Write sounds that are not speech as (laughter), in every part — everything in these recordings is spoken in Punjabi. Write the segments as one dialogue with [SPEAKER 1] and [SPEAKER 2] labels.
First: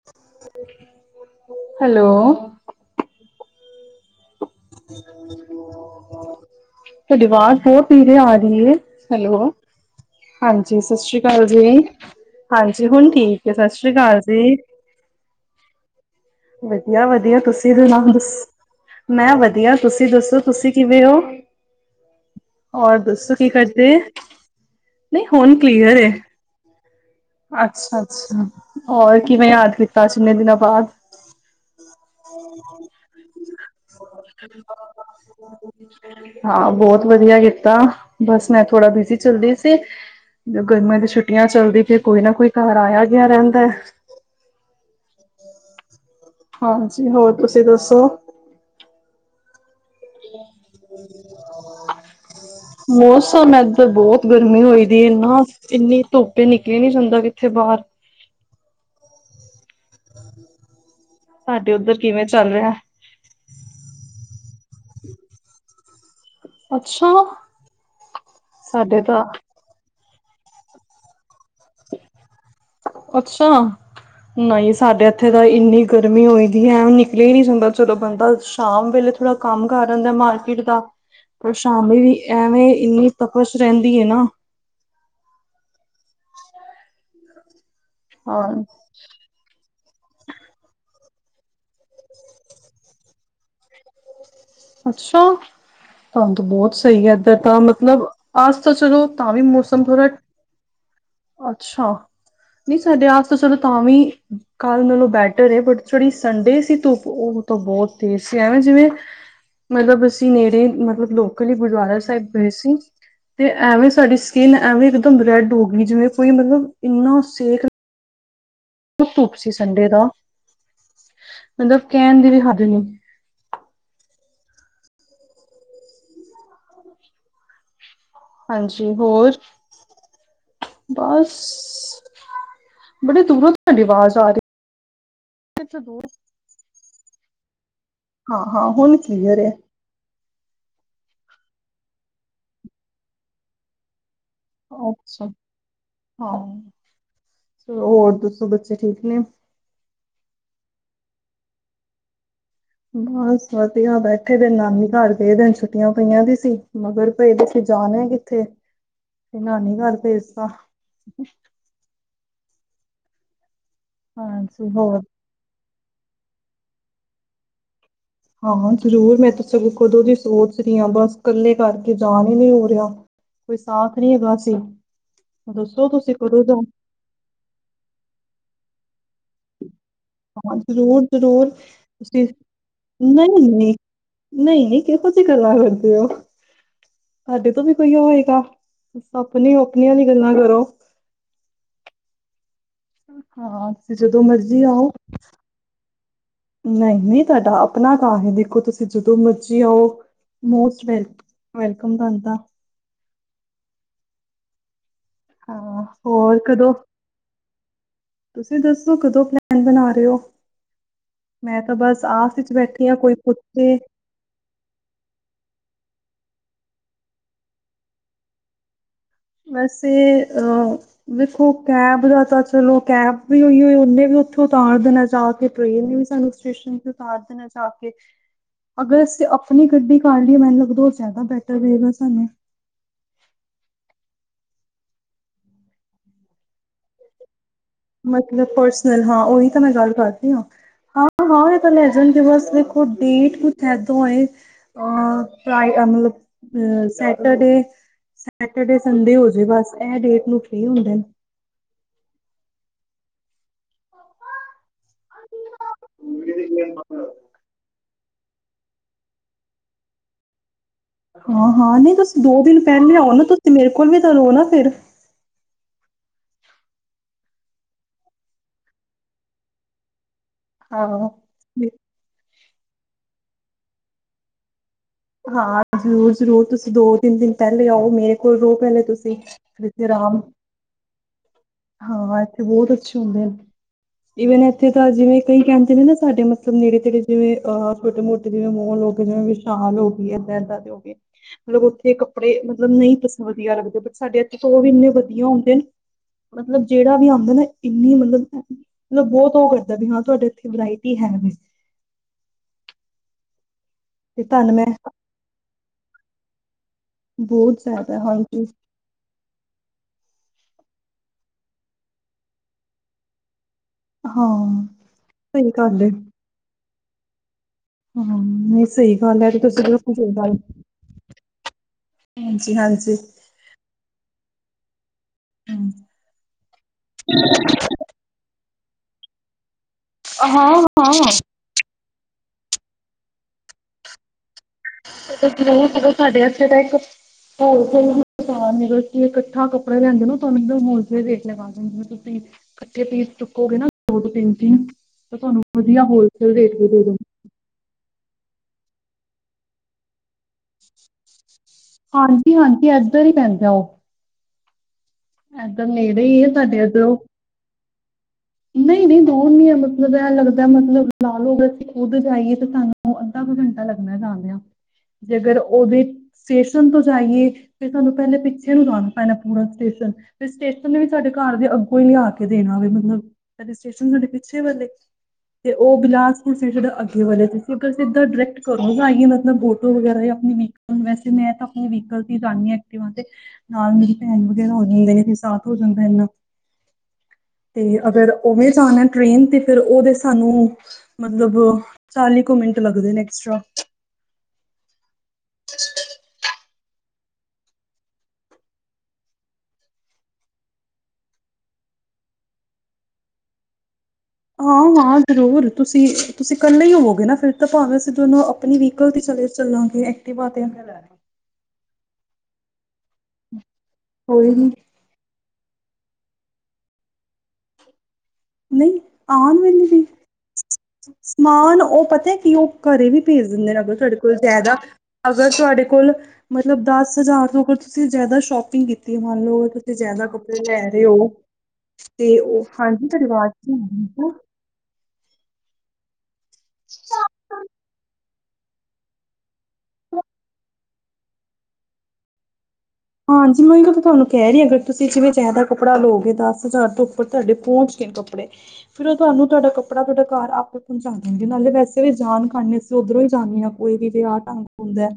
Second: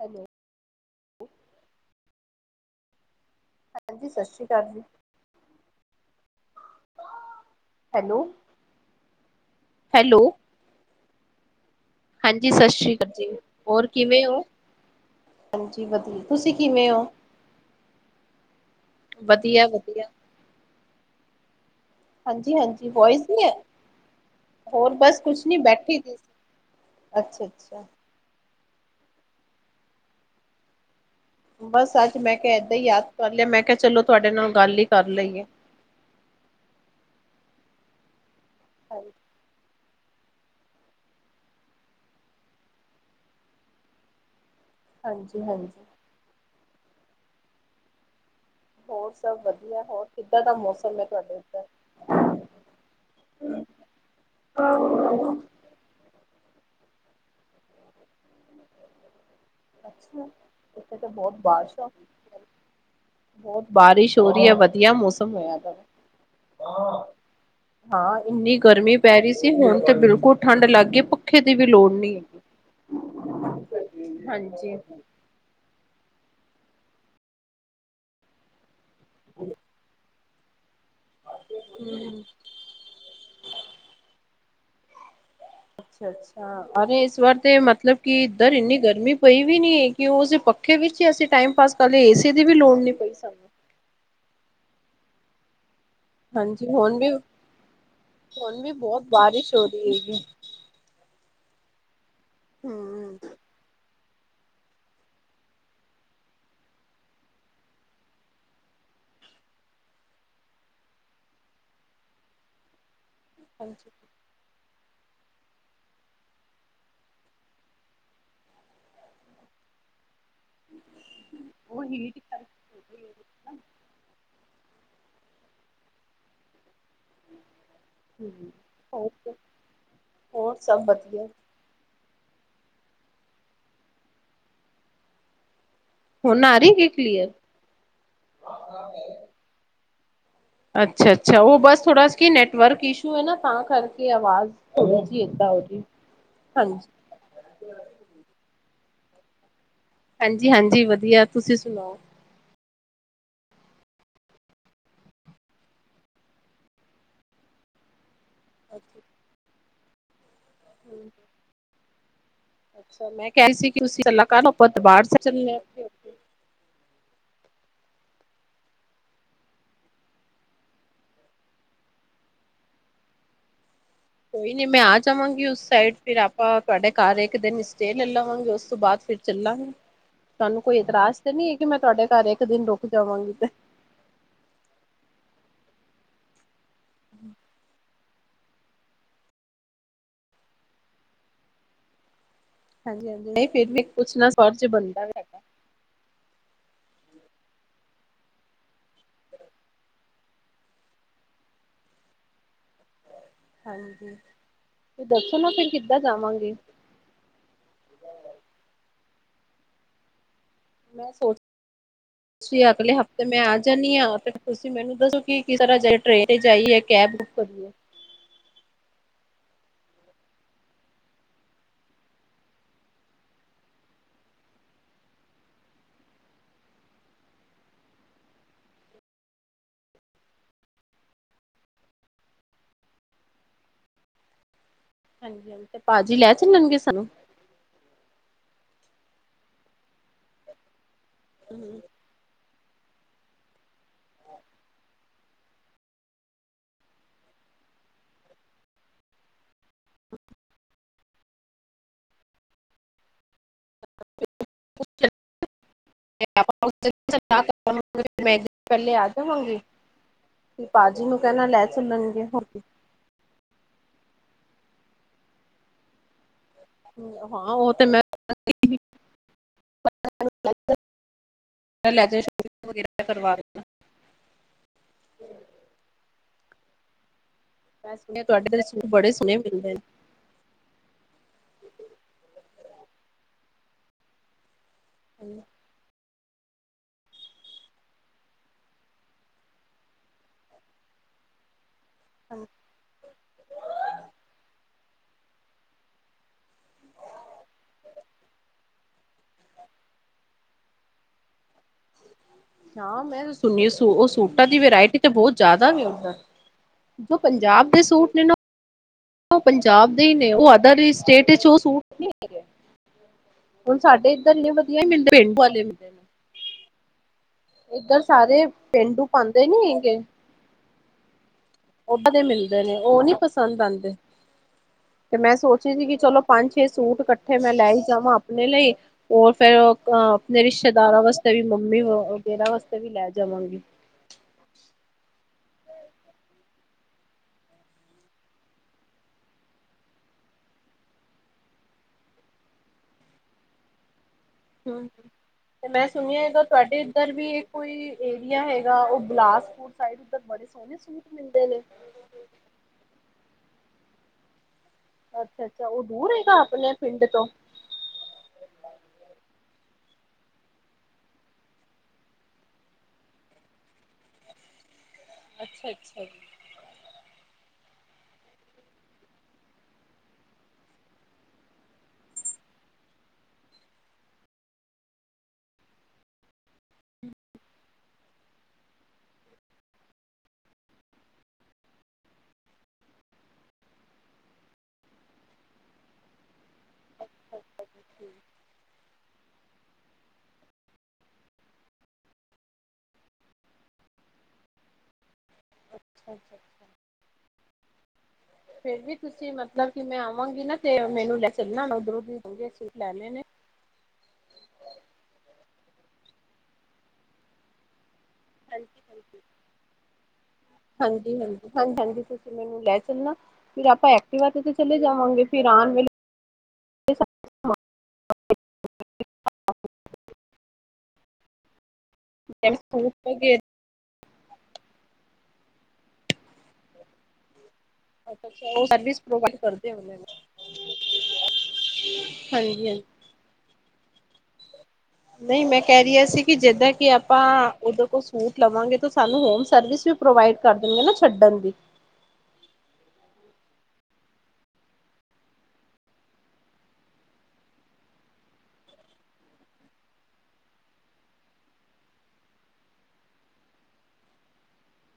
[SPEAKER 1] ਹੈਲੋ
[SPEAKER 2] ਹੈਲੋ
[SPEAKER 1] ਸਤਿ ਸ਼੍ਰੀ ਅਕਾਲ।
[SPEAKER 2] (inaudible) ਤੁਹਾਡੀ ਆਵਾਜ਼ ਬਹੁਤ ਧੀਰੇ
[SPEAKER 1] ਹੈਲੋ
[SPEAKER 2] ਆ ਰਹੀ ਐ। ਹੈਲੋ
[SPEAKER 1] ਹੈਲੋ
[SPEAKER 2] ਹਾਂਜੀ ਸਤਿ ਸ਼੍ਰੀ ਅਕਾਲ ਜੀ,
[SPEAKER 1] ਸਤਿ
[SPEAKER 2] ਹਾਂਜੀ
[SPEAKER 1] ਸ਼੍ਰੀ
[SPEAKER 2] ਹੁਣ
[SPEAKER 1] ਅਕਾਲ ਜੀ
[SPEAKER 2] ਠੀਕ ਐ, ਸਤਿ
[SPEAKER 1] ਹੋਰ
[SPEAKER 2] ਸ਼੍ਰੀ ਅਕਾਲ
[SPEAKER 1] ਕਿਵੇਂ ਹੋ
[SPEAKER 2] ਜੀ।
[SPEAKER 1] ਹਾਂਜੀ ਵਧੀਆ ਤੁਸੀਂ ਕਿਵੇਂ
[SPEAKER 2] ਵਧੀਆ
[SPEAKER 1] ਹੋ
[SPEAKER 2] ਵਧੀਆ, ਤੁਸੀਂ ਇਹਦੇ ਨਾਮ ਦੱਸ ਮੈਂ ਵਧੀਆ, ਤੁਸੀਂ ਦੱਸੋ ਤੁਸੀਂ ਕਿਵੇਂ ਔ?
[SPEAKER 1] ਹਾਂਜੀ ਹਾਂਜੀ
[SPEAKER 2] ਹੋਰ
[SPEAKER 1] ਵੋਇਸ
[SPEAKER 2] ਦੱਸੋ
[SPEAKER 1] ਨੀ
[SPEAKER 2] ਕੀ
[SPEAKER 1] ਹੈ
[SPEAKER 2] ਕਰਦੇ,
[SPEAKER 1] ਹੋਰ ਬਸ
[SPEAKER 2] ਨਈਂ
[SPEAKER 1] ਕੁਛ ਨੀ
[SPEAKER 2] ਹੁਣ ਕਲੀਅਰ
[SPEAKER 1] ਬੈਠੀ
[SPEAKER 2] ਐ।
[SPEAKER 1] ਦੀ
[SPEAKER 2] ਅੱਛਾ ਅੱਛਾ, ਹੋਰ ਕਿਵੇਂ ਯਾਦ ਕੀਤਾ ਅਜ ਇਨੇ ਦਿਨਾਂ ਬਾਅਦ।
[SPEAKER 1] ਬਸ ਅੱਜ ਮੈਂ ਕਿਹਾ ਏਦਾਂ ਹੀ ਯਾਦ ਕਰ ਲਿਆ, ਮੈਂ ਕਿਆ ਚਲੋ ਤੁਹਾਡੇ ਨਾਲ ਗੱਲ ਹੀ ਕਰ ਲਈਏ।
[SPEAKER 2] ਹਾਂ ਬਹੁਤ ਵਧੀਆ ਕੀਤਾ ਬਸ ਮੈਂ ਥੋੜਾ ਬਿਜੀ ਚੱਲਦੀ ਸੀ। ਤੇ ਗਰਮੀਆਂ ਦੀ ਛੁੱਟੀਆਂ ਚਲਦੀ ਫਿਰ ਕੋਈ ਨਾ ਕੋਈ ਘਰ ਆਇਆ ਗਿਆ ਰਹਿੰਦਾ।
[SPEAKER 1] ਹਾਂਜੀ ਹਾਂਜੀ।
[SPEAKER 2] ਹਾਂਜੀ ਹੋਰ ਤੁਸੀਂ ਦੱਸੋ।
[SPEAKER 1] ਹੋਰ ਸਭ ਵਧੀਆ ਹੋਰ ਕਿੱਦਾਂ ਦਾ ਮੌਸਮ ਐ ਤੁਹਾਡੇ (unintelligible)
[SPEAKER 2] ਮੌਸਮ ਇਧਰ ਬਹੁਤ ਗਰਮੀ ਹੋਈ ਦੀ ਏਨਾਂ। ਇੰਨਨੀ ਧੁੱਪ ਨਿਕਲੀ ਨੀ ਜਾਂਦਾ ਕਿੱਥੇ ਬਾਹਰ
[SPEAKER 1] ਅੱਛਾ ਉੱਥੇ ਤਾਂ ਬਹੁਤ
[SPEAKER 2] ਸਾਡੇ
[SPEAKER 1] ਬਾਰਿਸ਼ਾਂ (inaudible)
[SPEAKER 2] ਉੱਧਰ ਕਿਵੇਂ ਚੱਲ ਰਿਹਾ
[SPEAKER 1] ਬਹੁਤ ਬਾਰਿਸ਼ ਹੋ ਰਹੀ ਐ, ਵਧੀਆ ਮੌਸਮ ਹੋਇਆ ਦਾ। ਹਾਂ,
[SPEAKER 2] ਅੱਛਾ
[SPEAKER 1] ਹਾਂ ਇੰਨੀ ਗਰਮੀ
[SPEAKER 2] ਸਾਡੇ
[SPEAKER 1] ਪੈ
[SPEAKER 2] ਤਾਂ
[SPEAKER 1] ਰਹੀ ਸੀ ਹੁਣ ਤੇ ਬਿਲਕੁਲ ਠੰਢ ਲੱਗ ਗਈਏ ਪੱਖੇ ਦੀ ਵੀ ਲੋੜ ਨਈ ਏ।
[SPEAKER 2] ਅੱਛਾ ਨਈਂ
[SPEAKER 1] ਹਾਂਜੀ
[SPEAKER 2] ਸਾਡੇ ਥ ਇੱਥੇ ਤਾਂ ਇੰਨੀ ਗਰਮੀ ਹੋਈ ਦੀ ਐ, ਨਿਕਲਿਆ ਈ ਨਈਂ ਜਾਂਦਾ, ਚਲੋ ਬੰਦਾ ਸ਼ਾਮ ਵੇਲੇ ਥੋੜਾ ਕੰਮ ਕਰ ਆਂਦਾ ਮਾਰਕੀਟ ਦਾ। ਪਰ ਸ਼ਾਮੀ ਵੀ
[SPEAKER 1] ਹੂੰ
[SPEAKER 2] ਐਵੇਂ ਇੰਨੀ ਤਪਸ਼ ਰਹਿੰਦੀ ਐਨਾ
[SPEAKER 1] ਅੱਛਾ, ਅਰੇ ਇਸ ਵਾਰ ਤੇ ਮਤਲਬ ਕਿ
[SPEAKER 2] ਹਾਂ
[SPEAKER 1] ਇੱਧਰ ਇੰਨੀ ਗਰਮੀ ਪਈ ਵੀ ਨੀ ਐ ਕਿ ਉਸਦੇ ਪੱਖੇ ਵਿੱਚ ਹੀ ਅਸੀਂ ਟਾਈਮ ਪਾਸ ਕਰ ਲਿਆ, ਏਸੀ ਦੀ ਵੀ ਲੋੜ ਨਈ ਪਈ ਸਾਨੂੰ।
[SPEAKER 2] ਅੱਛਾ! ਤਾਂਨੂੰ ਤੋਂ
[SPEAKER 1] ਹਾਂਜੀ
[SPEAKER 2] ਬਹੁਤ
[SPEAKER 1] ਹੁਣ
[SPEAKER 2] ਸਹੀ
[SPEAKER 1] ਵੀ
[SPEAKER 2] ਐ ਇੱਧਰ ਤਾਂ ਮਤਲਬ ਆਜ
[SPEAKER 1] ਹੁਣ ਵੀ
[SPEAKER 2] ਤਾਂ
[SPEAKER 1] ਬਹੁਤ
[SPEAKER 2] ਚਲੋ ਤਾਂ ਵੀ
[SPEAKER 1] ਬਾਰਿਸ਼ ਹੋ
[SPEAKER 2] ਮੌਸਮ
[SPEAKER 1] ਰਹੀ
[SPEAKER 2] ਥੋੜ੍ਹਾ
[SPEAKER 1] (inaudible)
[SPEAKER 2] ਅੱਛਾ ਨ੍ਹੀਂ ਸਾਡੇ
[SPEAKER 1] ਹੂੰ
[SPEAKER 2] ਆਸ ਤੇ ਚਲੋ ਤਾਂ ਵੀ ਕੱਲ੍ਹ ਮਲੋਂ ਬੈਟਰ ਐ ਬਟ ਜਿਹੜੀ ਸੰਡੇ ਸੀ ਧੁੱਪ ਉਹ ਤਾਂ ਬਹੁਤ ਤੇਜ਼ ਸੀ ਐਵੇਂ ਜਿਵੇਂ ਮਤਲਬ ਅਸੀਂ ਨੇੜੇ ਮਤਲਬ ਲੋਕਲੀ ਗੁਰਦੁਆਰਾ ਸਾਹਿਬ ਗਏ ਸੀ ਤੇ
[SPEAKER 1] ਹਾਂਜੀ।
[SPEAKER 2] ਐਵੇਂ ਸਾਡੀ ਕਿਨ ਐਵੇਂ, ਇੱਕ ਦਮ ਰੈਡ ਹੋਗਈ ਜਿਵੇਂ ਕੋਈ ਮਤਲਬ ਇੰਨਾ ਸੇਖ, ਧੁੱਪ ਸੀ ਸੰਡੇ ਦਾ, ਮਤਲਬ
[SPEAKER 1] ਉਹ ਹੀਟ
[SPEAKER 2] ਕਹਿਣ ਦੀ ਵੀ ਹੱਦ
[SPEAKER 1] ਕਰਕੇ
[SPEAKER 2] ਨ,
[SPEAKER 1] ਹੋ ਰਹੀ ਹੈ।
[SPEAKER 2] ਹਾਂਜੀ, ਹੋਰ
[SPEAKER 1] ਹੋਰ ਸਭ ਵਧੀਆ
[SPEAKER 2] ਬਸ, ਬੜੇ ਦੂਰੋਂ ਤੋਂ ਤੁਹਾਡੀ ਆਵਾਜ਼ ਆ ਰਹੀ ਦੂਰ,
[SPEAKER 1] ਹੋਣ ਆਰਹੀ ਹੈ, ਕਲੀਅਰ।
[SPEAKER 2] ਹਾਂ, ਹਾਂ ਹੁਣ ਕਲੀਅਰ ਹੈ,
[SPEAKER 1] ਅੱਛਾ, ਅੱਛਾ ਉਹ ਬਸ ਥੋੜਾ ਨੈਟਵਰਕ ਇਸ਼ੂ ਹੈ ਨਾ, ਤਾਂ ਕਰਕੇ ਆਵਾਜ਼, ਜੀ
[SPEAKER 2] ਅੱਛਾ
[SPEAKER 1] ਏਦਾਂ ਹੋ, ਜੀ
[SPEAKER 2] ਹਾਂ
[SPEAKER 1] ਹਾਂਜੀ,
[SPEAKER 2] ਹੋਰ ਦੱਸੋ, ਬੱਚੇ ਠੀਕ ਨੇ,
[SPEAKER 1] ਹਾਂਜੀ, ਹਾਂਜੀ ਵਧੀਆ ਤੁਸੀਂ ਸੁਣਾਓ
[SPEAKER 2] ਬਸ ਵਤੀਆ ਬੈਠੇ ਦਿਨ ਨਾਨੀ ਘਰ, ਗੇ ਦਿਨ ਛੁੱਟੀਆਂ ਪਈਆਂ ਦੀ ਸੀ ਮਗਰ, ਅਸੀੇ ਜਾਣੇ ਆ ਕਿੱਥੇ?
[SPEAKER 1] ਅੱਛਾ (unintelligible)
[SPEAKER 2] ਤੇ ਨਾਨੀ ਘਰ ਭੇਜਦਾ।
[SPEAKER 1] ਅਛ, ਮੈਂ ਕਿਹ ਰ ਸੀ ਕਿ ਉਸ ਕੱਲਾਕਾਰ ਨੂੰ ਉੱਪਰ
[SPEAKER 2] ਹਾਂਜੀ ਹੋਰ
[SPEAKER 1] ਦਰਬਾਰ ਸੈਬ
[SPEAKER 2] ਹਾਂ, ਜ਼ਰੂਰ ਮੈਂ ਤਾਂ ਸਗੋਂ ਕਦੋਂ ਦੀ ਸੋਚ ਰਹੀ ਹਾਂ, ਬਸ ਇਕੱਲੇ ਕਰਕੇ ਜਾਣ ਹੀ ਨਹੀਂ ਹੋ ਰਿਹਾ। ਕੋਈ ਸਾਥ ਨਹੀਂ ਹੈਗਾ ਸੀ,
[SPEAKER 1] ਕੋਈ ਨੀ ਮੈਂ ਆ ਜਾਵਾਂਗੀ ਉਸ
[SPEAKER 2] ਦੱਸੋ
[SPEAKER 1] ਸਾਈਡ
[SPEAKER 2] ਤੁਸੀਂ
[SPEAKER 1] ਫਿਰ
[SPEAKER 2] ਕਦੋ
[SPEAKER 1] ਆਪਾਂ
[SPEAKER 2] ਤੋਂ?
[SPEAKER 1] ਤੁਹਾਡੇ ਘਰ ਇੱਕ ਦਿਨ ਸਟੇ ਲੈ ਲਵਾਂਗੇ, ਉਸ ਤੋਂ ਬਾਅਦ ਫਿਰ ਚੱਲਾਂਗੇ।
[SPEAKER 2] ਹਾਂ
[SPEAKER 1] ਤੁਹਾਨੂੰ ਕੋਈ
[SPEAKER 2] ਜ਼ਰੂਰ
[SPEAKER 1] ਇਤਰਾਜ ਤਾਂ
[SPEAKER 2] ਜ਼ਰੂਰ
[SPEAKER 1] ਨਹੀਂ ਹੈ, ਕਿ ਮੈਂ ਤੁਹਾਡੇ
[SPEAKER 2] ਤੁਸੀਂ
[SPEAKER 1] ਘਰ ਇੱਕ ਦਿਨ ਰੁਕ ਜਾਵਾਂਗੀ
[SPEAKER 2] ਨਹੀਂ
[SPEAKER 1] ਤੇ।
[SPEAKER 2] ਨਹੀਂ ਨਹੀਂ, ਨਹੀਂ ਕੈਸੀ ਗੱਲਾਂ ਕਰਦੇ ਹੋ? ਸਾਡੇ ਤੋਂ ਵੀ ਐਇਯੋ ਹੋਏਗਾ, ਆਪਣੇ ਆਪਨੀਆਂਗੱਲਾਂ ਕਰੋ।
[SPEAKER 1] ਹਾਂਜੀ, ਹਾਂਜੀ ਨਹੀਂ ਫਿਰ
[SPEAKER 2] ਹਾਂ
[SPEAKER 1] ਵੀ
[SPEAKER 2] ਤੁਸੀਂ ਜਦੋਂ
[SPEAKER 1] ਪੁੱਛਣਾ
[SPEAKER 2] ਮਰਜ਼ੀ
[SPEAKER 1] ਫਰਜ ਬਣਦਾ ਏ।
[SPEAKER 2] ਨਹੀਂ, ਨਹੀਂ ਤੁਹਾਡਾ ਆਪਣਾ ਘਰ ਹੈ, ਦੇਖੋ ਤੁਸੀਂ ਜਦੋਂ ਮਰਜ਼ੀ ਆਓ। ਮੋਸਟ ਵੈਲ ਵੈਲਕਮ ਬਣਦਾ।
[SPEAKER 1] ਹਾਂਜੀ, ਦੱਸੋ ਨਾ ਫਿਰ
[SPEAKER 2] ਹਾਂ
[SPEAKER 1] ਕਿੱਦਾਂ
[SPEAKER 2] ਹੋਰ
[SPEAKER 1] ਜਾਵਾਂਗੇ?
[SPEAKER 2] ਕਦੋਂ ਤੁਸੀਂ ਦੱਸੋ, ਕਦੋਂ ਪਲੈਨ ਬਣਾ ਰਹੇ ਹੋ? ਮੈਂ ਤਾਂ ਬਸ ਆਸ ਵਿੱਚ
[SPEAKER 1] ਤੁਸੀਂ
[SPEAKER 2] ਬੈਠੀ
[SPEAKER 1] ਅਗਲੇ
[SPEAKER 2] ਹਾਂ, ਕੋਈ
[SPEAKER 1] ਹਫ਼ਤੇ ਮੈਂ ਆ
[SPEAKER 2] ਪੁਛੇ
[SPEAKER 1] ਜਾਂਦੀ ਹਾਂ ਤੇ। ਤੁਸੀਂ ਮੈਨੂੰ ਦੱਸੋ ਕਿ ਕੀ ਕਿਸ ਤਰਹ ਜਾਈਏ? ਟ੍ਰਰੇਨ ਤੇ ਜਾਈਏ, ਕੈਬ ਬੁੱਕ ਕਰੀਏ।
[SPEAKER 2] ਵੈਸੇ ਅਹ। ਦੇਖੋ, ਕੈਬ ਦਾ ਤਾਂ ਚਲੋ ਕੈਬ ਵੀ ਓਇਓ ਹੋਈ, ਉਹਨੇ ਵੀ ਉੱਥੋਂ ਤਾਰ ਦੇਣਾ, ਜਾ ਕੇ ਟ੍ਰੇਨ ਨੇ ਵੀ ਸਾਨੂੰ। ਕ੍ਰਿਸ਼ਨ ਤੋਂ ਸਾਧ ਦੇ ਨਾਲ ਜਾ ਕੇ। ਅਗਰ ਅਸੀਂ ਆਪਣੀ ਗੱਡੀ ਕਰ ਲਈਏ, ਮੈਨੂੰ ਲੱਗਦਾ, ਉਹ ਜ਼ਿਆਦਾ ਬੈਟਰ ਰਹੇਗਾ ਸਾਨੂੰ
[SPEAKER 1] ਹਾਂਜੀ, ਹਾਂਜੀ ਤੇ ਭਾਜੀ ਲੈ ਚੱਲਣਗੇ ਸਾਨੂੰ,?
[SPEAKER 2] ਮਤਲਬ ਪਰਸਨਲ ਹਾਂ, ਉਹੀ ਤਾਂ ਮੈਂ ਗੱਲ ਕਰਦੀ ਹਾਂ। ਹਾਂ, ਹਾਂ ਇਹ ਤਾਂ ਲੈ ਜਾਣਗੇ, ਬਸ ਦੇਖੋ ਡੇ, ਟ ਕੁਛ ਇਦੋਂ ਆ। ਅ ਫ ਟਰਾਈ ਕਰਨਾ, ਮਤਲਬ ਅ ਸੈਟਰਡੇ। ਸੈਟਰਡੇ ਸੰਡੇ ਹੋ ਜ਼ੇ ਬਸ, ਇਹ ਡੇਟ ਨੂੰ ਫ ਹੁੰਦੇ ਨੇ।
[SPEAKER 1] (inaudible) (unintelligible) ਫ ਮੈਂ ਦਿਨ ਪਹਿਲੇ ਆ ਜਾਵਾਂਗੀ। ਭਾਜੀ। ਨੂੰ ਕਹਿਣਾ
[SPEAKER 2] ਹਾਂ,
[SPEAKER 1] ਲੈ
[SPEAKER 2] ਹਾਂ ਨਹੀਂ ਤੁਸੀਂ
[SPEAKER 1] ਚੱਲਣਗੇ ਹਾਂ
[SPEAKER 2] ਦੋ ਦਿਨ ਪਹਿਲੇ ਆਓ ਨਾ, ਤੁਸੀਂ ਮੇਰੇ ਕੋਲ ਵੀ ਤਾਂ ਰਹ ਨਾ ਫਿਰ।
[SPEAKER 1] ਹਾਂ, ਉਹ ਤੇ ਮੈਂ। (unintelligible)
[SPEAKER 2] ਆਹ।
[SPEAKER 1] ਏ ਲੈਜੋ ਲੈ, ਸ਼ੋਗ ਵਗੈਰਾ ਕਰਵਾ।
[SPEAKER 2] ਹਾਂ ਜ਼ਰੂਰ,, ਜ਼ਰੂਰ ਤੁਸੀਂ ਦੋ, ਤਿੰਨ ਦਿਨ। ਪਹਿਲੇ ਆਓ
[SPEAKER 1] ਮੈਂ
[SPEAKER 2] ਮੇਰੇ
[SPEAKER 1] ਸੁਣਿਆ
[SPEAKER 2] ਕੋਲ ਰਹੋ,
[SPEAKER 1] ਤੁਹਾਡੇ
[SPEAKER 2] ਪਹਿਲੇ
[SPEAKER 1] ਸੂਟ ਬੜੇ
[SPEAKER 2] ਤੁਸੀਂ
[SPEAKER 1] ਸੋਹਣੇ ਮਿਲਦੇ
[SPEAKER 2] ਇਥੇ ਰਾਮ। ਹਾਂ ਇੱਥੇ ਬਹੁਤ ਅੱਛੇ ਹੁੰਦੇ ਨੇ, ਈਵਨ ਇੱਥੇ ਤਾਂ ਜਿਵੇਂ ਕਈ
[SPEAKER 1] ਨੇ
[SPEAKER 2] ਕੈਂਪ। ਜਿਵੇਂ ਨਾ ਸਾਡੇ ਮਤਲਬ ਨੇੜੇ ਤੇੜੇ ਜਿਵੇਂ, ਅਹ ਛੋਟੇ ਮੋਟੇ ਜਿਵੇਂ ਮੋਲ ਹੋ ਗਏ, ਜਿਵੇਂ ਵਿਸ਼ਾਲ ਹੋਏ। ਏਦਾਂ ਇਦਾਂ ਦੇਓਗੇ ਮਤਲਬ ਉੱਥੇ ਕੱਪੜੇ ਮਤਲਬ ਨਹੀਂ ਪ। ਵਧੀਆ ਲੱਗਦੇ, ਬਟ ਸਾਡੇ ਇੱਥੇ ਤੋਂ ਉਹ ਵੀ ਇੰਨੇ ਵਧੀਆ ਹੁੰਦੇ ਨੇ ‌। ਮਤਲਬ ਜਿਹੜਾ ਵੀ ਆਉਂਦਾ ਨਾ, ਇੰਨੀ ਮਤਲਬ। ਮਤਲਬ ਬਹੁਤ ਉਹ ਕਰਦਾ ਵੀ ਹਾਂ, ਤੁਹਾਡੇ ਇੱਥੇ ਵਰਾਇਟੀ ਹੈ ਵੀ।
[SPEAKER 1] ਹਾਂ ਮੈਂ ਸੁਣੀ ਸੂ ਉਹ
[SPEAKER 2] ਤੇ
[SPEAKER 1] ਸੂਟਾਂ
[SPEAKER 2] ਤੁਹਾਨੂੰ
[SPEAKER 1] ਦੀ
[SPEAKER 2] ਮੈਂ
[SPEAKER 1] ਵਰਾਇਟੀ ਤੇ ਬਹੁਤ ਜ਼ਿਆਦਾ ਵਦਾ। ਜੋ
[SPEAKER 2] ਬਹੁਤ
[SPEAKER 1] ਪੰਜਾਬ ਦੇ
[SPEAKER 2] ਜ਼ਿਆਦਾ
[SPEAKER 1] ਸੂਟ ਨੇ।
[SPEAKER 2] ਹਾਂਜੀ
[SPEAKER 1] ਉਹ ਪੰਜਾਬ ਦੇ ਹੀ ਨੇ, ਉਹ ਅਦਰ ਸਟੇਟ ਚ ਉਹ ਸੂਟ ਨਹੀਂ ਹੈਗੇ। ਹੁਣ ਸਾਡੇ ਇੱਧਰ ਨੀ
[SPEAKER 2] ਹਾਂ
[SPEAKER 1] ਵਧੀਆ ਮਿਲਦੇ ਇਨੇ
[SPEAKER 2] ਸਹੀ
[SPEAKER 1] ਵਧੀਆ ਹੀ ਪੇ
[SPEAKER 2] ਗੱਲ ਹੈ
[SPEAKER 1] ਵਾਲੇ। ਨੇ ਇੱਧਰ
[SPEAKER 2] ਹਾਂ
[SPEAKER 1] ਸਾਰੇ
[SPEAKER 2] ਨਹੀਂ ਸਹੀ
[SPEAKER 1] ਪੇਂਡੂ
[SPEAKER 2] ਗੱਲ ਹੈ ਤੇ
[SPEAKER 1] ਪਾਉਂਦੇ
[SPEAKER 2] ਤੁਸੀਂ
[SPEAKER 1] ਨੀ
[SPEAKER 2] ਬਿਲਕੁਲ
[SPEAKER 1] ਹੈਗੇ।
[SPEAKER 2] ਸਹੀ ਗੱਲ
[SPEAKER 1] ਉਹਦੇ
[SPEAKER 2] ਹਾਂਜੀ
[SPEAKER 1] ਮਿਲਦੇ ਨੇ
[SPEAKER 2] ਹਾਂਜੀ
[SPEAKER 1] ਉਹ ਨੀ ਪਸੰਦ ਆਉਂਦੇ। ਤੇ ਮੈਂ ਸੋਚਿਆ ਸੀ ਕਿ ਚਲੋ ਪੰਜ, ਛੇ ਸੂਟ ਇਕੱਠੇ ਮੈਂ ਲੈ ਹੀ ਜਾਵਾਂ ਆਪਣੇ ਲਈ ਰ ਫਿਰ ‌। ਅਹ ਆਪਣੇ
[SPEAKER 2] ਹਾਂ
[SPEAKER 1] ਰਿਸ਼ਤੇਦਾਰਾਂ
[SPEAKER 2] ਹਾਂ
[SPEAKER 1] ਵਾਸਤੇ ਵੀ, ਮੰਮੀ ਵਗੈਰਾ ਵਾਸਤੇ ਵੀ ਲੈ ਜਾਵਾਂਗੀ।
[SPEAKER 2] ਬ ਸਗੋਂ ਸਾਡੇ ਹੱਥੇ ਤਾਂ ਇੱਕ ਟਰੈਂਕ। ਹੋਲ ਸੇਲ ਦਾਨ ਇਕੱਠਾ ਕੱਪੜੇ ਲਿਆਂਦੇ ਨਾ ਤੁਹਾਨੂੰ ਇੱਕ ਹੋਲਸੇਲ ਦੇਖ ਲਿਆ। ਜਿਵੇਂ ਤੁਸੀਂ ਇਕਠੇ ਪੀਸ ਚੁੱਕੋਗੇ ਨਾ ਦੋ ਤੋਂ ਤਿੰਨ। ਤਿੰਨ
[SPEAKER 1] ਹੂੰ-ਹੂੰ,
[SPEAKER 2] ਤਾਂ ਤੁਹਾਨੂੰ
[SPEAKER 1] ਤੇ
[SPEAKER 2] ਵਧੀਆ
[SPEAKER 1] ਮੈਂ ਸੁਣਿਆਂ
[SPEAKER 2] ਹੋਲਸੇਲ
[SPEAKER 1] ਇੱਧਰ
[SPEAKER 2] ਰੇਟ ਤੇ
[SPEAKER 1] ਤੁਹਾਡੇ
[SPEAKER 2] ਦੇ ਦੇਣ
[SPEAKER 1] ਇੱਧਰ ਵੀ ਕੋਈ ਏਰੀਆ ਹੈਗਾ ਉਹ ਬਿਲਾਸਪੁਰ ਸਾਈਡ ਉੱਧਰ ਬੜੇ ਸੋਹਣੇ ਸੂਟ ਮਿਲਦੇ ਨੇਂ।
[SPEAKER 2] ਹਾਂਜੀ-ਹਾਂਜੀ ਇੱਧਰ ਈ ਪੈਂਦਾ ਉਹ।
[SPEAKER 1] ਅੱਛਾ-ਅੱਛਾ
[SPEAKER 2] ਇੱਧਰ
[SPEAKER 1] ਉਹ
[SPEAKER 2] ਨੇੜੇ
[SPEAKER 1] ਦੂਰ
[SPEAKER 2] ਹੀ ਹੈ
[SPEAKER 1] ਹੈਗਾ ਆਪਣੇ ਪਿੰਡ ਤੋਂ?
[SPEAKER 2] ਨਈਂ-ਨਈਂ ਦੂਰ ਨੀ ਐ ਮਤਲਬ ਐ ਲੱਗਦਾ ਮਤਲਬ, ਨਾਲ ਹੋ ਗਏ ਖੁਦ ਜਾਈਏ ਤਾਂ ਤੁਹਾਨੂੰ ਅੱਧਾ ਕ ਘੰਟਾ ਲੱਗਣਾ ਜਾਂਦਿਆ, ਜੇਕਰ
[SPEAKER 1] ਅੱਛਾ
[SPEAKER 2] ਉਹਦੇ,
[SPEAKER 1] ਅੱਛਾ ਜੀ
[SPEAKER 2] ਸੇ ਤੋਂ ਜਾਈਏ, ਫ਼ੇਰ ਤੁਹਾਨੂੰ ਪਹਿਲੇ ਪਿੱਛੇ ਨੂੰ ਜਾਣਾ ਪੈਣਾ ਪੂਰਾ ਸਟੇਸ਼ਨ। ਫ਼ੇਰ ਸਟੇਸ਼ਨ ਨੂੰ ਵੀ ਸਾਡੇ ਘਰ ਦੇ ਅੱਗੋਂ ਈ ਲਿਆ ਕੇ ਦੇਣਾ ਵੇ ਮਤਲਬ, ਸਾਡੀ ਸਟੇਸ਼ਨ ਸਾਡੇ ਪਿੱਛੇ ਵਾਲੇ। ਤੇ ਉਹ ਬਿਲਾਸਪੁਰ ਸਾਡਾ ਅੱਗੇ ਵਾਲੇ, ਤੁਸੀਂ ਅਗਰ ਸਿੱਧਾ ਡਾਇਰੈਕਟ ਘਰੋਂ ਆਈਏ, ਮਤਲਬ ਫ਼ੋਟੋ ਵਗੈਰਾ ਜਾਂਂ ਆਪਣੀ ਹੁਣ ਵੈਸੇ ਮੈਂ ਤਾਂ ਆਪਣੇ ਵਹੀਕਲ ਤੇ ਜਾਂਨੀ ਆਂ, ਐਕਟਿਵਾਂ ਤੇ ਨਾਲ ਮੇਰੀ ਭੈਣ ਵਗੈਰਾ ਹੋ ਜਾਂਦੀ ਏ, ਸਾਥ ਹੋ ਜਾਂਦੇ ਇਹਨਾਂ ਕ, ਤੇ ਅਗਰ ਆਣਾ, ਟ੍ਰੇਨ ਤੇ ਫਿਰ ਉਹਦੇ ਸਾਨੂੰ ਮਤਲਬ, ਚਾਲੀ ਕੁ ਮਿੰਟ ਲੱਗਦੇ ਨੇਂ ਐਕਸਟਰਾ।
[SPEAKER 1] ਅੱਛਾ-ਅੱਛਾ-ਅੱਛਾ। ਫੇਰ ਵੀ ਤੁਸੀਂ ਮਤਲਬ ਕਿ ਮੈਂ ਆਵਾਂਗੀ ਨਾਂ ਤੇ ਮੈਨੂੰ ਲੈ ਚਲਣਾ, ਮੈਂ ਉੱਧਰੋਂ-ਉਧਰ ਹੋਗੇ ਸੂਟ ਲੈ ਲੈਣੇ ਨੇ।
[SPEAKER 2] ਹਾਂ-ਹਾਂ ਜ਼ਰੂਰ ਤੁਸੀਂ, ਤੁਸੀਂ ਇਕੱਲੇ ਈ ਹੋਵੋਗੇ ਨਾਂ ਫੇਰ ਤਾਂ ਭਾਵੇਂ ਅਸੀਂ ਤੁਹਾਨੂੰ ਆਪਣੀ
[SPEAKER 1] ਹਾਂਜੀ
[SPEAKER 2] ਵੀਹੀਕਲ ਤੇ ਚਲੇ ਚੱਲਾਂਗੇ, ਐਕਟਿਵਾ ਤੇ।
[SPEAKER 1] ਹਾਂਜੀ ਹਾਂ, ਹਾਂਜੀ-ਹਾਂਜੀ ਤੁਸੀਂ ਮੈਨੂੰ ਲੈ ਚੱਲਣਾ ਫਿਰ ਆਪਾਂ ਐਕਟਿਵਾ
[SPEAKER 2] ਕੋਈ
[SPEAKER 1] ਤੇ
[SPEAKER 2] ਨੀ
[SPEAKER 1] ਤਾਂ ਚਲੇ ਜਾਵਾਂਗੇ ਫਿਰ ਆਣ ਵੇਲੇ
[SPEAKER 2] ਨਈਂ, ਆਣ ਵੇਲੇ ਦੀ ਸਮਾਨ ਉਹ ਪਤਾ ਐ ਕਿ ਉਹ ਘਰੇ ਵੀ ਭੇਜ ਦਿੰਦੇ ਨੇਂ ਅਗਰ ਤੁਹਾਡੇ ਕੋਲ ਬਕੈਦਾ, ਅਗਰ ਤੁਹਾਡੇ ਕੋਲ ਮਤਲਬ ਦਸ-ਹਜ਼ਾਰ ਤੋਂ ਕੁਛ ਤੁਸੀਂ ਜਿਆਦਾ
[SPEAKER 1] ਉਹ
[SPEAKER 2] ਸ਼ੋਪਿੰਗ ਕੀਤੀ
[SPEAKER 1] ਸਰਵਿਸ
[SPEAKER 2] ਮੰਨ
[SPEAKER 1] ਪ੍ਰੋਵਾਈਡ
[SPEAKER 2] ਲਓ,
[SPEAKER 1] ਕਰਦੇ
[SPEAKER 2] ਤੁਸੀਂ
[SPEAKER 1] ਉਹਨਾਂ ਨੂੰ
[SPEAKER 2] ਜਿਆਦਾ ਕੱਪੜੇ ਲੈ ਰਹੇ ਓ। ਤੇ ਉਹ ਹਾਂਜੀ ਤੁਹਾਡੀ ਆਵਾਜ਼ ਨੀਂ ਆ ਰਹੀ।
[SPEAKER 1] ਨਈਂ ਮੈਂ ਕਹਿ ਰਹੀ ਆ ਸੀ ਕਿ ਜਿੱਦਾਂ ਕਿ ਆਪ ਆਪਾਂ ਉਹਦੇ ਕੋਲ ਸੂਟ ਲਵਾਂਗੇ ਤਾਂ ਸਾਨੂੰ ਹੋਮ ਸਰਵਿਸ ਵੀ ਪ੍ਰੋਵਾਈਡ ਕਰ ਦੇਣਗੇ ਨਾਂ ਛੱਡਣ ਦੀ।
[SPEAKER 2] ਹਾਂਜੀ ਮੈਂ ਓਹੀ ਗੱਲ ਤਾਂ ਤੁਹਾਨੂੰ ਕਹਿ ਰਹੀ ਆਂ, ਅਗਰ ਤੁਸੀਂ ਜਿਵੇਂ ਜ਼ਿਆਦਾ ਕੱਪੜਾ ਲਓਗੇ ਦਸ ਹਜ਼ਾਰ ਤੋਂ ਉੱਪਰ ਤੁਹਾਡੇ ਪਹੁੰਚ ਦੇ ਨੇਂ ਕੱਪੜੇ, ਫੇਰ ਉਹ ਤੁਹਾਨੂੰ ਤੁਹਾਡਾ ਕੱਪੜਾ ਤੁਹਾਡਾ ਘਰ ਆਪੇ ਪਹੁੰਚਾ ਦੇਣਗੇ ਨਾਲੇ ਵੈਸੇ ਵੀ ਜਾਨ ਖਾਨੇ ਅਸੀਂ ਓਧਰੋਂ ਈ ਜਾਂਨੇ ਆਂ ਕੋਈ ਵੀ ਵਿਆਹ ਢੰਗ ਹੁੰਦਾ,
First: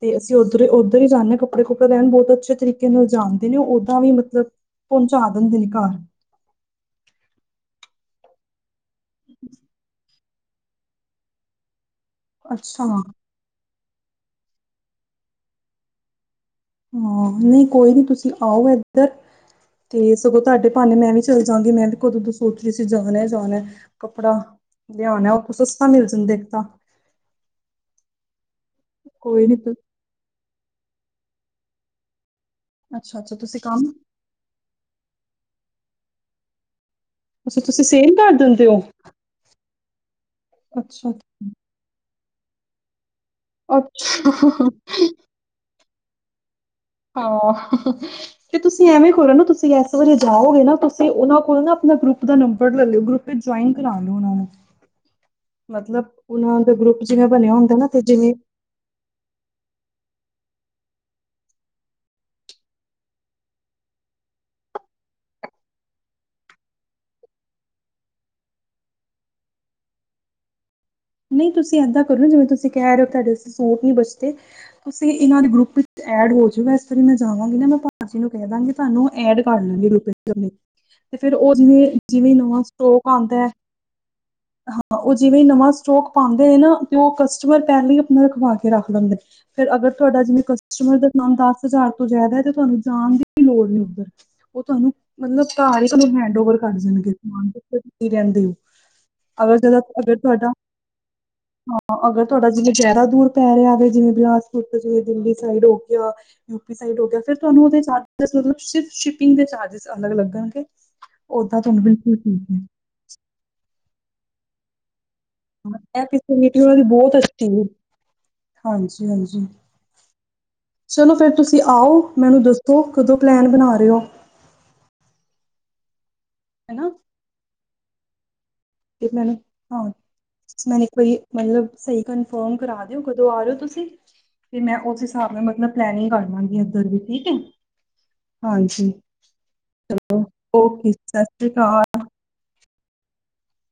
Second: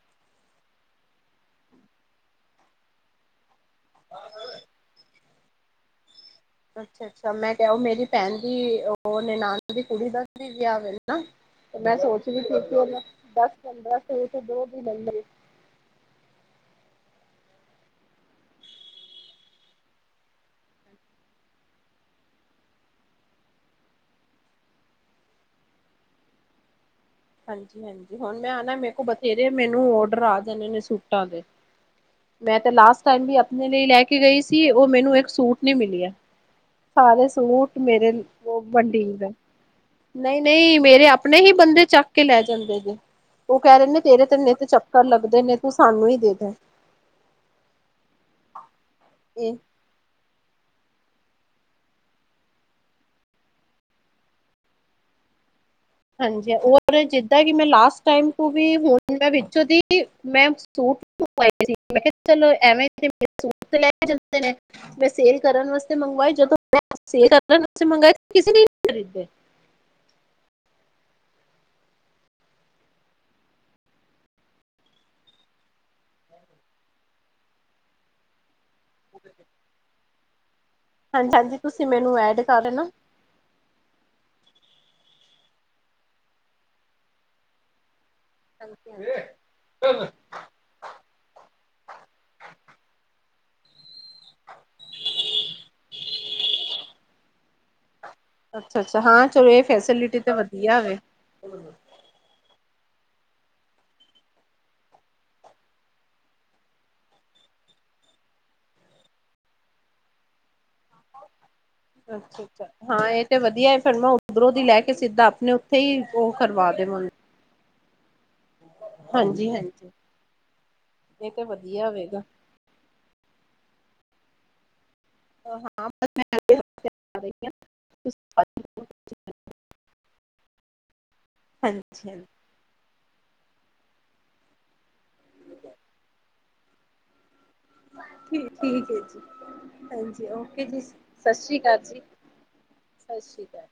[SPEAKER 2] ਤੇ ਅਸੀਂ ਉੱਧਰੋਂ ਈ ਉੱਧਰ ਈ ਜਾਂਨੇ ਆਂ ਕੱਪੜੇ ਕੁਪੜੇ ਰਹਿਣ ਬਹੁਤ ਅੱਛੇ ਤਰੀਕੇ ਨਾਲ ਜਾਣਦੇ ਨੇਂ ਓਦਾਂ ਵੀ, ਮਤਲਬ ਪਹੁੰਚਾ ਦਿੰਦੇ ਨੇਂ ਘਰ।
[SPEAKER 1] ਅੱਛਾ ਅੱਛਾ ਮੈਂ ਕਿਹਾ ਉਹ ਮੇਰੀ ਭੈਣ ਦੀ ਉਹ ਨਨਾਨ ਦੀ ਕੁੜੀ ਦਾ ਵੀ ਵਿਆਹ ਵੇਲੇ ਨਾਂ, ਮੈਂ ਸੋਚਦੀ ਸੀ ਕਿ
[SPEAKER 2] ਅੱਛਾ
[SPEAKER 1] ਉਹ ਮੈਂ,
[SPEAKER 2] ਹਾਂ
[SPEAKER 1] ਬੱਸ ਪੰਦਰਾਂ ਸੌ ਤੋਂ ਦੋ ਦਿਨ ਲਈ।
[SPEAKER 2] ਹਾਂ ਨਈਂ ਕੋਈ ਨੀਂ ਤੁਸੀਂ ਆਓ ਏਧਰ ਤੇ ਸਗੋਂ ਤੁਹਾਡੇ ਭਾਨੇ ਮੈਂ ਵੀ ਚੱਲ ਜਾਗੀ ਮੈਂ ਵੀ ਕਦੋਂ ਤੋਂ ਸੋਚ ਰਹੀ ਸੀ ਜਾਣਾ ਜਾਣਾ ਕੱਪੜਾ, ਲਿਆਉਣਾ ਉਥੋਂ ਸਸਤਾ ਮਿਲ ਜਾਂਦੇ ਇੱਕ ਤਾਂ।
[SPEAKER 1] ਹਾਂਜੀ ਹਾਂਜੀ ਹੁਣ ਮੈਂ ਆਨਾ ਮੇ ਕੋਲ
[SPEAKER 2] ਕੋਈ
[SPEAKER 1] ਬਥੇਰੇ
[SPEAKER 2] ਨੀ
[SPEAKER 1] ਮੈਨੂੰ ਔਡਰ ਆ ਣੇ ਨੇਂ ਸੂਟਾਂ ਦੇ, ਮੈਂ ਤੇ ਲਾਸਟ
[SPEAKER 2] ਅੱਛਾ
[SPEAKER 1] ਟਾਈਮ ਵੀ
[SPEAKER 2] ਅੱਛਾ ਤੁਸੀਂ
[SPEAKER 1] ਆਪਣੇ
[SPEAKER 2] ਕੰਮ
[SPEAKER 1] ਲਈ ਲੈ ਕੇ ਕੇ ਗਈ ਸੀ ਉਹ ਮੈਨੂੰ ਇੱਕ ਸੂਟ ਨੀਂ ਮਿਲਿਆ। ਸਾਰੇ
[SPEAKER 2] ਅੱਛਾ
[SPEAKER 1] ਸੂਟ
[SPEAKER 2] ਤੁਸੀਂ
[SPEAKER 1] ਮੇਰੇ,
[SPEAKER 2] ਸੇਲ ਕਰ
[SPEAKER 1] ਉਹ
[SPEAKER 2] ਦਿੰਦੇ ਹੋ
[SPEAKER 1] ਵੰਡੀਦੇ। ਨਈਂ ਨਈਂ ਮੇਰੇ
[SPEAKER 2] ਅੱਛਾ
[SPEAKER 1] ਆਪਣੇ ਹੀ ਬੰਦੇ ਚੱਕ ਕੇ ਲੈ ਜਾਂਦੇ ਨੇਂ। ਉਹ ਕਹਿ ਰਹੇ ਨੇਂ,
[SPEAKER 2] ਅੱਛਾ
[SPEAKER 1] ਤੇਰੇ ਤੇ ਨਿੱਤ ਚੱਕਰ ਲੱਗਦੇ ਨੇਂ, ਤੂੰ ਸਾਨੂੰ ਈ ਦੇ ਦੇ।
[SPEAKER 2] ਹਾਂ, ਤੇ ਤੁਸੀਂ ਐਵੇਂ ਕਰੋ ਨਾ
[SPEAKER 1] ਇਹ
[SPEAKER 2] ਤੁਸੀਂ ਜੇ ਜਾਓਗੇ ਨਾਂ ਤੁਸੀਂ ਉਹਨਾਂ ਕੋਲ ਨਾਂ ਆਪਣਾ ਗਰੁੱਪ ਦਾ ਨੰਬਰ ਲੈ ਲੋ ਗਰੁੱਪ ਚ' ਜੁਆਇਨ ਕਰਾ ਲਓ ਉਹਨਾਂ ਨੂੰ।
[SPEAKER 1] (inaudible)
[SPEAKER 2] ਮਤਲਬ
[SPEAKER 1] ਹਾਂਜੀ
[SPEAKER 2] ਉਹਨਾਂ ਦਾ
[SPEAKER 1] ਓ
[SPEAKER 2] ਗਰੁੱਪ ਜਿਵੇਂ
[SPEAKER 1] ਜਿੱਦਾਂ ਕਿ
[SPEAKER 2] ਬਣਿਆ
[SPEAKER 1] ਮੈਂ
[SPEAKER 2] ਹੁੰਦਾ ਨਾ ਤੇ
[SPEAKER 1] ਲਾਸਟ ਟਾਇਮ
[SPEAKER 2] ਜਿਵੇਂ
[SPEAKER 1] ਤੋਂ ਵੀ ਹੁਣ ਮੈਂ ਵਿੱਚੋਂ ਦੀ ਮੈਂ ਸੂਟ ਮੰਗਵਾਏ ਸੀ, ਮੈਂ ਕਿਹਾ ਚਲੋ ਐਵੇਂ ਸੂਟ ਲੈ ਕੇ ਜਾਂਦੇ ਨੇਂ। ਮੈਂ ਸੇਲ ਕਰਨ ਵਾਸਤੇ ਮੰਗਵਾਏ, ਜਦੋਂ ਸੇਲ ਕਰਨ ਵਾਸਤੇ ਮੰਗਵਾਏ ਕਿਸੇ ਨੇਂ ਨੀਂ ਖਰੀਦੇ।
[SPEAKER 2] ਨਈਂ ਤੁਸੀਂ ਏਦਾਂ ਕਰੋ ਜਿਵੇਂ ਤੁਸੀਂ ਕਹਿ ਰਹੇ ਓ ਤੁਹਾਡੇ ਸੂਟ ਨਹੀਂ ਬਚਦੇ। ਤੁਸੀਂ ਇਹਨਾਂ ਦੇ ਗਰੁੱਪ ਵਿੱਚ ਐਡ ਹੋਜੋ, ਇਸ ਵਾਰੀ ਮੈਂ ਜਾਵਾਂਗੀ ਨਾਂ ਮੈਂ ਭਾਜੀ ਨੂੰ ਕਹਿ ਦਾਂਗੀ। ਤੁਹਾਨੂੰ ਐਡ ਕਰ ਲੈਂਨਗੇ ਗਰੁੱਪ ਵਿੱਚ, ਤੇ ਫੇਰ
[SPEAKER 1] ਹਾਂਜੀ
[SPEAKER 2] ਉਹ
[SPEAKER 1] ਹਾਂਜੀ
[SPEAKER 2] ਜਿਵੇਂ
[SPEAKER 1] ਤੁਸੀਂ ਮੈਨੂੰ
[SPEAKER 2] ਜਿਵੇਂ
[SPEAKER 1] ਐਡ
[SPEAKER 2] ਨਵਾਂ
[SPEAKER 1] ਕਰ ਦੇਣਾ
[SPEAKER 2] ਸਟੋਕ ਪਾਉਂਦਾ ਹੈ ਹਾਂ ਉਹ ਜਿਵੇਂ ਨਵਾਂ ਸਟੋਕ ਪਾਉਂਦੇ ਹੈ ਨਾ ਤੇ ਉਹ ਕਸਟਮਰ ਪਹਿਲਾਂ ਹੀ ਆਪਣਾ ਰਖਵਾ ਕੇ ਰੱਖ ਲੈਂਦੇ ਫੇਰ ਅਗਰ ਤੁਹਾਡਾ ਜਿਵੇਂ ਕਸ ਜਿਵੇਂ ਕਸਟਮਰ ਦਾ ਨਾਮ ਦਸ ਹਜ਼ਾਰ ਤੋਂ ਜ਼ਿਆਦਾ ਹੈ ਤੇ ਤੁਹਾਨੂੰ ਜਾਣ ਦੀ ਵੀ ਲੋੜ ਨ ਉੱਧਰ ਉਹ ਤੁਹਾਨੂੰ ਮਤਲਬ ਘਰ ਹੀ ਤੁਹਾਨੂੰ ਹੈਂਡ ਓਵਰ ਕਰ ਜਾ ਣਗੇ ਰਹਿੰਦੀ ਅਗਰ ਜ ਅਗਰ ਤੁਹਾਡਾ
[SPEAKER 1] ਕਿਹਾ ਵੇ
[SPEAKER 2] ਹਾਂ ਅਗਰ ਤੁਹਾਡਾ ਜਿਵੇਂ ਜ਼ਿਆਦਾ ਦੂਰ ਪੈ ਰਿਹਾਵੇ ਜਿਵੇਂ ਬਿਲਾਸਪੁਰ ਤੋਂ ਜਿਵੇਂ ਦਿੱਲੀ ਸਾਈਡ ਹੋ ਗਿਆ ਯੂਪੀ ਸਾਈਡ ਹੋ ਗਿਆ ਫਿਰ ਤੁਹਾਨੂੰ ਓਦੇਂ ਸ ਸ਼ਿਪਿੰਗ ਦੇ ਚਾਰਜਸ਼ੀ ਅਲਗ ਲੱਗਣਗੇ ਓਦਾਂ ਤੁਹਾਨੂੰ ਬਿਲਕੁਲ
[SPEAKER 1] ਅੱਛਾ
[SPEAKER 2] ਠੀਕ ਹੈ
[SPEAKER 1] ਅੱਛਾ ਹਾਂ ਇਹ ਤੇ ਵਧੀਆ ਫਿਰਮੈਂ ਉੱਧਰੋਂ ਦੀ ਲੈ ਕੇ ਸਿੱਧਾ ਆਪਣੇ ਉੱਥੇ ਹੀ ਉਹ ਕਰਵਾ ਦੇਵੰਨਗੀ
[SPEAKER 2] ਦਸ ਟਿਗ ਹਾਂਜੀ ਹਾਂਜੀ ਚਲੋ ਫਿਰ
[SPEAKER 1] ਇਹ ਤੇ
[SPEAKER 2] ਤੁਸੀਂ
[SPEAKER 1] ਵਧੀਆ
[SPEAKER 2] ਆਓ
[SPEAKER 1] ਹੋਵੇਗਾ
[SPEAKER 2] ਮੈਨੂੰ ਦੱਸੋ ਸੋ ਕਦੋਂ ਪਲੈਨ ਬਣਾ ਰਹੇ ਹੋ
[SPEAKER 1] ਹ ਹਾਂ
[SPEAKER 2] ਹਨਾ
[SPEAKER 1] ਬਣਾ ਰਹੀ ਹਾਂ
[SPEAKER 2] ਤੇ ਮੈਨੂੰ ਹਾਂ ਮੈਨ ਇੱਕ ਵਾਰੀ ਮਤਲਬ ਸਹੀ
[SPEAKER 1] ਹਾਂਜੀ ਹਾਂਜੀ
[SPEAKER 2] ਕਨਫਰਮ ਕਰਾ ਕਿਊ ਕਦੋਂ ਆ ਰਹੇ ਓ ਤੁਸੀਂ ਤੇ ਮੈਂ ਉਸ ਹਿਸਾਬ ਨਾਲ ਮਤਲਬ ਪਲੈਨਿੰਗ ਕਰ ਲਾਂਗੀ ਇੱਧਰ ਦੀ ਠੀਕ ਹੈ
[SPEAKER 1] ਠੀ ਠੀਕ
[SPEAKER 2] ਹਾਂਜੀ
[SPEAKER 1] ਹੈ ਜੀ ਹਾਂਜੀ ਓਕੇ ਜੀ ਸਤਿ ਸ੍ਰੀ ਅਕਾਲ ਜੀ ਸਤਿ ਸ਼੍ਰੀ ਅਕਾਲ